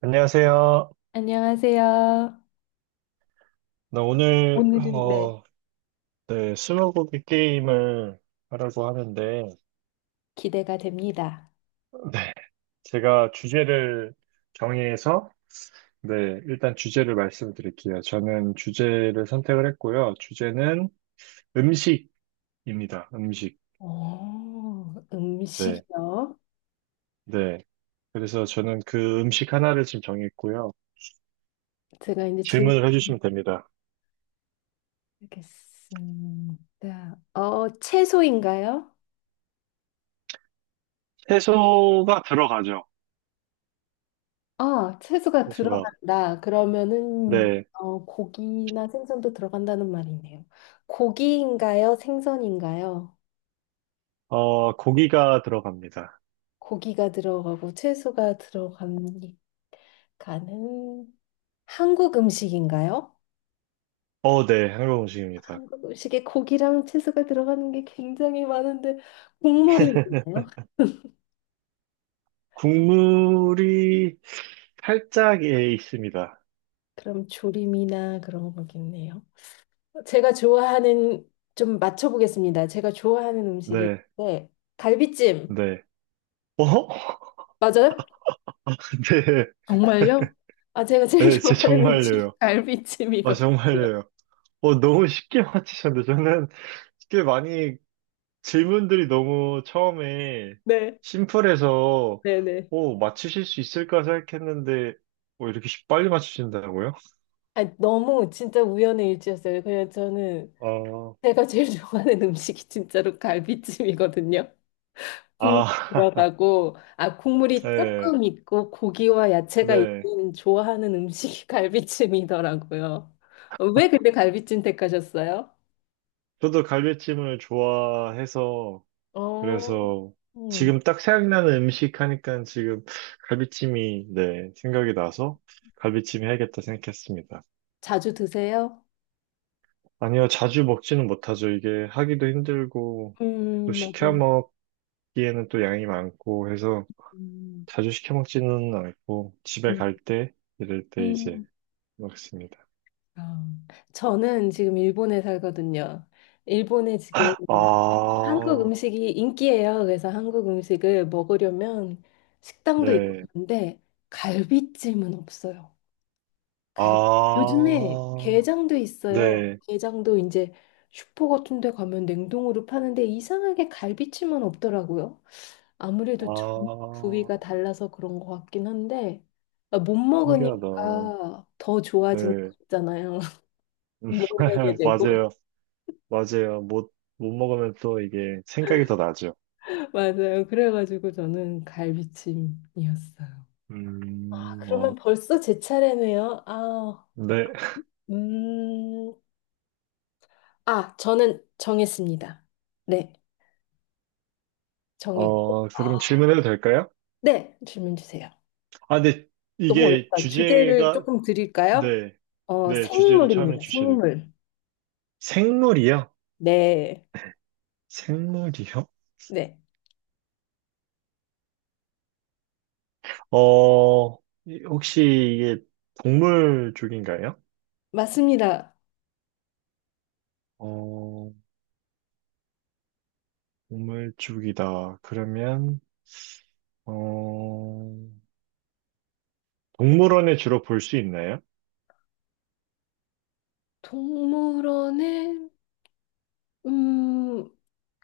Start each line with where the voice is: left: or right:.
right: 안녕하세요.
left: 안녕하세요.
right: 나 오늘
left: 오늘은 네.
right: 네, 스무고개 게임을 하려고 하는데
left: 기대가 됩니다.
right: 네, 제가 주제를 정해서 네, 일단 주제를 말씀드릴게요. 저는 주제를 선택을 했고요. 주제는 음식입니다. 음식. 네.
left: 음식이요?
right: 네. 그래서 저는 그 음식 하나를 지금 정했고요.
left: 제가 이제
right: 질문을 해주시면 됩니다.
left: 질문하겠습니다. 채소인가요?
right: 채소가 들어가죠.
left: 아, 채소가
right: 채소가.
left: 들어간다. 그러면은
right: 네.
left: 고기나 생선도 들어간다는 말이네요. 고기인가요? 생선인가요?
right: 고기가 들어갑니다.
left: 고기가 들어가고 채소가 들어가니까는 한국 음식인가요?
right: 어, 네. 한국 음식입니다.
left: 한국 음식에 고기랑 채소가 들어가는 게 굉장히 많은데 국물이 있나요?
right: 국물이 살짝 예, 있습니다.
left: 그럼 조림이나 그런 거겠네요. 제가 좋아하는 좀 맞춰보겠습니다. 제가 좋아하는 음식이
right: 네,
left: 네, 갈비찜
right: 네. 어?
left: 맞아요? 정말요?
right: 네,
left: 아 제가 제일
right: 네, 제
left: 좋아하는 음식
right: 정말요. 아,
left: 갈비찜이거든요.
right: 정말요. 너무 쉽게 맞히셨는데 저는 쉽게 많이 질문들이 너무 처음에
left: 네,
right: 심플해서
left: 네, 네.
right: 맞추실 수 있을까 생각했는데 이렇게 빨리 맞추신다고요?
left: 아 너무 진짜 우연의 일치였어요. 그냥 저는
right: 아,
left: 제가 제일 좋아하는 음식이 진짜로 갈비찜이거든요. 국물
right: 아,
left: 들어가고 아 국물이
right: 네,
left: 조금 있고 고기와 야채가
right: 네.
left: 있는 좋아하는 음식이 갈비찜이더라고요. 왜 근데 갈비찜 택하셨어요?
right: 저도 갈비찜을 좋아해서
left: 어,
right: 그래서
left: 음,
right: 지금 딱 생각나는 음식 하니까 지금 갈비찜이 네, 생각이 나서 갈비찜 해야겠다 생각했습니다.
left: 자주 드세요?
right: 아니요, 자주 먹지는 못하죠. 이게 하기도 힘들고 또 시켜
left: 맞아요.
right: 먹기에는 또 양이 많고 해서
left: 음,
right: 자주 시켜 먹지는 않고 집에
left: 음.
right: 갈 때 이럴 때 이제
left: 음.
right: 먹습니다.
left: 아, 저는 지금 일본에 살거든요. 일본에 지금 한국
right: 아,
left: 음식이 인기예요. 그래서 한국 음식을 먹으려면 식당도 있고
right: 네.
left: 그런데 갈비찜은 없어요. 갈 요즘에
right: 아,
left: 게장도 있어요.
right: 네.
left: 게장도 이제 슈퍼 같은 데 가면 냉동으로 파는데 이상하게 갈비찜은 없더라고요. 아무래도 전
right: 아,
left: 부위가 달라서 그런 것 같긴 한데 아, 못
right: 신기하다.
left: 먹으니까 더 좋아지는 거
right: 네.
left: 있잖아요. 못 먹게 되고.
right: 맞아요. 맞아요. 못 먹으면 또 이게 생각이 더 나죠.
left: 맞아요. 그래가지고 저는 갈비찜이었어요. 아, 그러면
right: 어,
left: 벌써 제 차례네요. 아,
right: 네.
left: 음, 아, 저는 정했습니다. 네. 정했고.
right: 어,
left: 아.
right: 그럼 질문해도 될까요?
left: 네, 질문 주세요.
right: 아, 근데
left: 너무
right: 이게
left: 어렵다. 주제를
right: 주제가,
left: 조금 드릴까요?
right: 네. 네, 주제를 처음에
left: 생물입니다.
right: 주셔야 돼요.
left: 생물.
right: 생물이요?
left: 네,
right: 생물이요?
left: 네,
right: 어, 혹시 이게 동물 쪽인가요?
left: 맞습니다.
right: 어, 동물 쪽이다. 그러면, 어, 동물원에 주로 볼 수 있나요?
left: 동물원에, 음,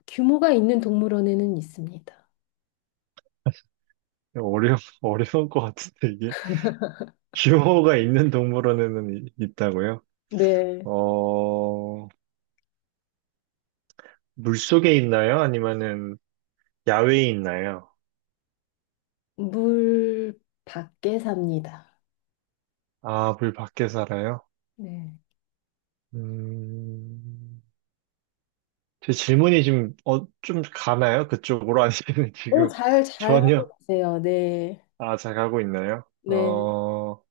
left: 규모가 있는 동물원에는 있습니다.
right: 어려, 어려울 것 같은데, 이게. 규모가 있는 동물원에는 있다고요?
left: 네,
right: 어, 물속에 있나요? 아니면은 야외에 있나요?
left: 물 밖에 삽니다.
right: 아, 물 밖에 살아요?
left: 네.
right: 음, 제 질문이 지금, 어, 좀 가나요? 그쪽으로? 아니면
left: 오,
right: 지금
left: 잘 하고
right: 전혀,
left: 계세요. 네,
right: 아, 잘 가고 있나요?
left: 네.
right: 어,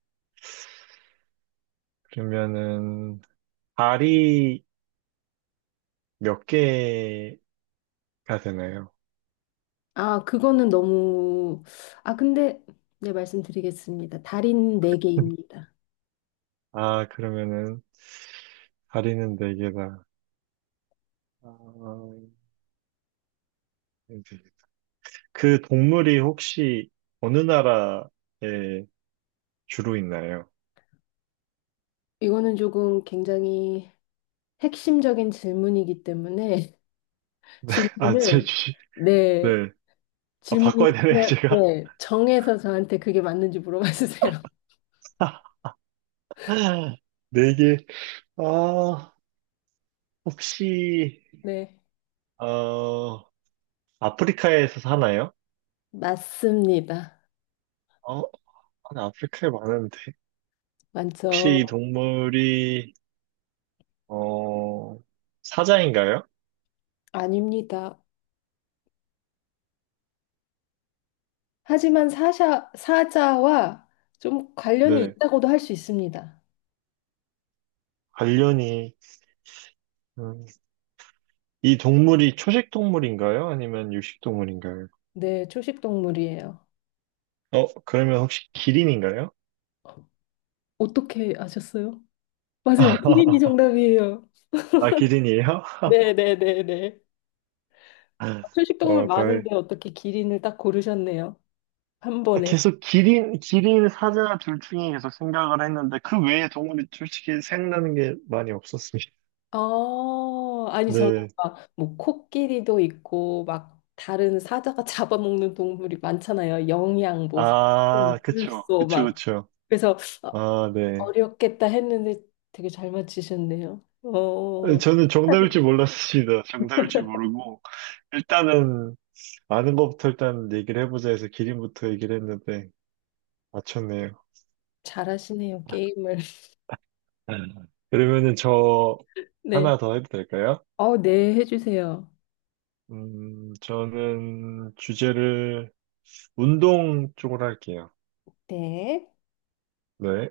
right: 그러면은, 발이 몇 개가 되나요?
left: 아, 그거는 너무, 아, 근데, 네, 말씀드리겠습니다. 달인 네개입니다
right: 아, 그러면은, 다리는 네 개다. 아, 네. 그 동물이 혹시 어느 나라에 주로 있나요?
left: 이거는 조금 굉장히 핵심적인 질문이기 때문에
right: 네, 아, 제
left: 질문을
right: 주식.
left: 네
right: 네. 아,
left: 질문을
right: 바꿔야 되네,
left: 그냥
right: 제가.
left: 네 정해서 저한테 그게 맞는지 물어봐 주세요.
right: 네 개. 아, 혹시,
left: 네
right: 어, 아프리카에서 사나요?
left: 맞습니다.
right: 어, 아니, 아프리카에 많은데. 혹시
left: 많죠.
right: 이 동물이, 어, 사자인가요?
left: 아닙니다. 하지만 사샤, 사자와 좀 관련이
right: 네.
left: 있다고도 할 수 있습니다.
right: 관련이, 음, 이 동물이 초식 동물인가요? 아니면 육식 동물인가요?
left: 네 초식 동물이에요.
right: 어, 그러면 혹시 기린인가요?
left: 어떻게 아셨어요? 맞아요. 키링이 정답이에요.
right: 아, 기린이에요?
left: 네 네, 네, 네. 초식동물
right: 어, 다행.
left: 많은데 어떻게 기린을 딱 고르셨네요. 한 번에.
right: 계속 기린, 기린 사자 둘 중에 계속 생각을 했는데, 그 외에 동물이 솔직히 생각나는 게 많이 없었습니다.
left: 아, 아니 저는
right: 네.
left: 막 뭐 코끼리도 있고 막 다른 사자가 잡아먹는 동물이 많잖아요. 영양 뭐 사슴,
right: 아, 그쵸.
left: 물소
right: 그쵸,
left: 막.
right: 그쵸.
left: 그래서 어,
right: 아, 네.
left: 어렵겠다 했는데 되게 잘 맞히셨네요. 어,
right: 저는 정답일 줄 몰랐습니다. 정답일 줄 모르고, 일단은, 아는 것부터 일단 얘기를 해보자 해서 기린부터 얘기를 했는데, 맞췄네요.
left: 잘하시네요. 게임을.
right: 음. 그러면은 저
left: 네.
right: 하나 더 해도 될까요?
left: 어, 네, 해주세요.
right: 저는 주제를 운동 쪽으로 할게요.
left: 네.
right: 네,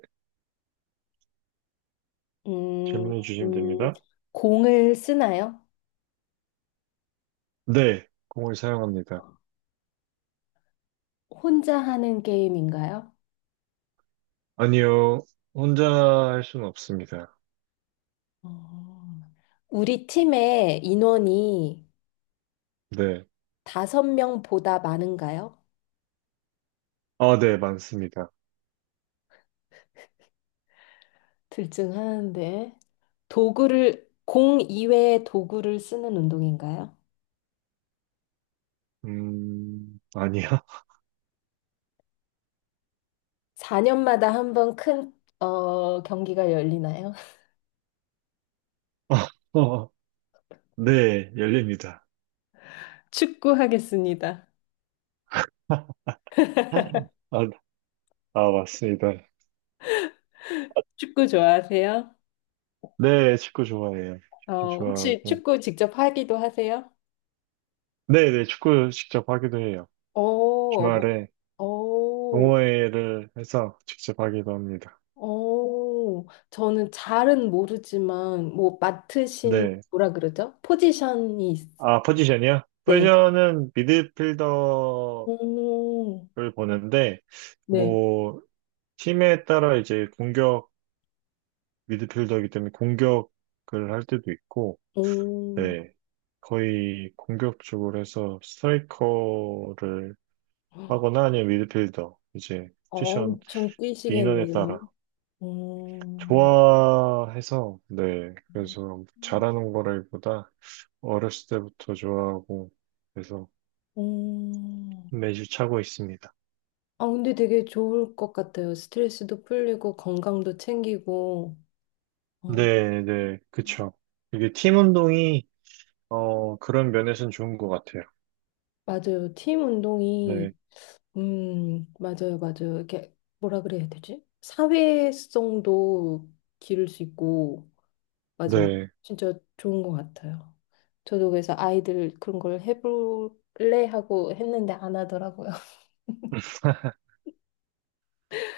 left: 음,
right: 질문해 주시면
left: 음,
right: 됩니다.
left: 공을 쓰나요?
right: 네, 공을 사용합니다.
left: 혼자 하는 게임인가요?
right: 아니요, 혼자 할 수는 없습니다.
left: 어, 우리 팀의 인원이
right: 네,
left: 다섯 명보다 많은가요?
right: 아, 네, 많습니다.
left: 들증하는데. 도구를, 공 이외의 도구를 쓰는 운동인가요?
right: 아니요.
left: 4년마다 한번 큰, 어, 경기가 열리나요?
right: 어, 어, 네, 열립니다.
left: 축구 하겠습니다.
right: 아, 아, 맞습니다.
left: 축구 좋아하세요?
right: 네, 축구 좋아해요. 축구
left: 어, 혹시
right: 좋아하고.
left: 축구 직접 하기도 하세요?
right: 네, 네, 축구 직접 하기도 해요.
left: 오, 뭐,
right: 주말에
left: 오,
right: 동호회를 해서 직접 하기도 합니다.
left: 오, 저는 잘은 모르지만, 뭐, 맡으신,
right: 네.
left: 뭐라 그러죠? 포지션이, 있-
right: 아, 포지션이요?
left: 네.
right: 포지션은 미드필더를
left: 오,
right: 보는데,
left: 네.
right: 뭐, 팀에 따라 이제 공격, 미드필더이기 때문에 공격을 할 때도 있고,
left: 오,
right: 네. 거의 공격 쪽으로 해서 스트라이커를 하거나 아니면 미드필더, 이제 포지션
left: 엄청
right: 인원에 따라
left: 뛰시겠네요. 오,
right: 좋아해서, 네. 그래서 잘하는 거라기보다 어렸을 때부터 좋아하고, 그래서
left: 오.
right: 매주 차고 있습니다.
left: 아, 근데 되게 좋을 것 같아요. 스트레스도 풀리고, 건강도 챙기고. 어,
right: 네, 네, 그쵸. 이게 팀 운동이, 그런 면에서는 좋은 것 같아요.
left: 맞아요. 팀
right: 네,
left: 운동이 맞아요, 맞아요. 이게 뭐라 그래야 되지? 사회성도 기를 수 있고, 맞아요.
right: 네.
left: 진짜 좋은 것 같아요. 저도 그래서 아이들 그런 걸 해볼래 하고 했는데 안 하더라고요.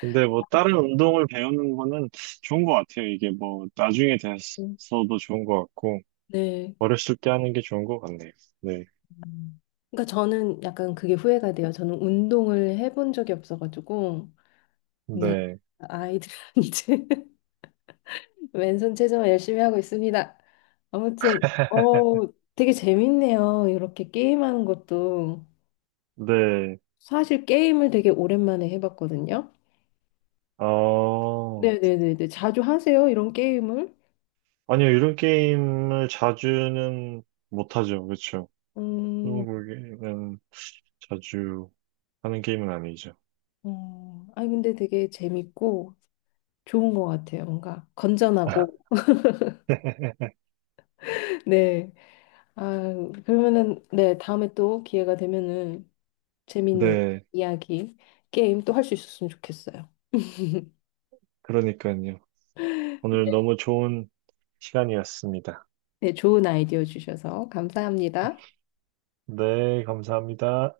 right: 근데 뭐, 다른 운동을 배우는 거는 좋은 것 같아요. 이게 뭐, 나중에
left: 음.
right: 돼서도 좋은 것 같고,
left: 네.
right: 어렸을 때 하는 게 좋은 것 같네요. 네,
left: 음. 그러니까 저는 약간 그게 후회가 돼요. 저는 운동을 해본 적이 없어가지고, 네.
right: 네,
left: 아이들한테 왼손 체조 열심히 하고 있습니다. 아무튼, 어, 되게 재밌네요. 이렇게 게임하는 것도.
right: 네.
left: 사실 게임을 되게 오랜만에 해봤거든요.
right: 어,
left: 네네네네. 자주 하세요, 이런 게임을?
right: 아니요, 이런 게임을 자주는 못하죠. 그쵸.
left: 음,
right: 스무고개 게임은 자주 하는 게임은 아니죠.
left: 아니, 근데 되게 재밌고 좋은 것 같아요. 뭔가 건전하고. 네. 아, 그러면은, 네, 다음에 또 기회가 되면은 재밌는
right: 네,
left: 이야기, 게임 또 할 수 있었으면 좋겠어요.
right: 그러니까요. 오늘 너무 좋은 시간이었습니다.
left: 네, 좋은 아이디어 주셔서 감사합니다.
right: 네, 감사합니다.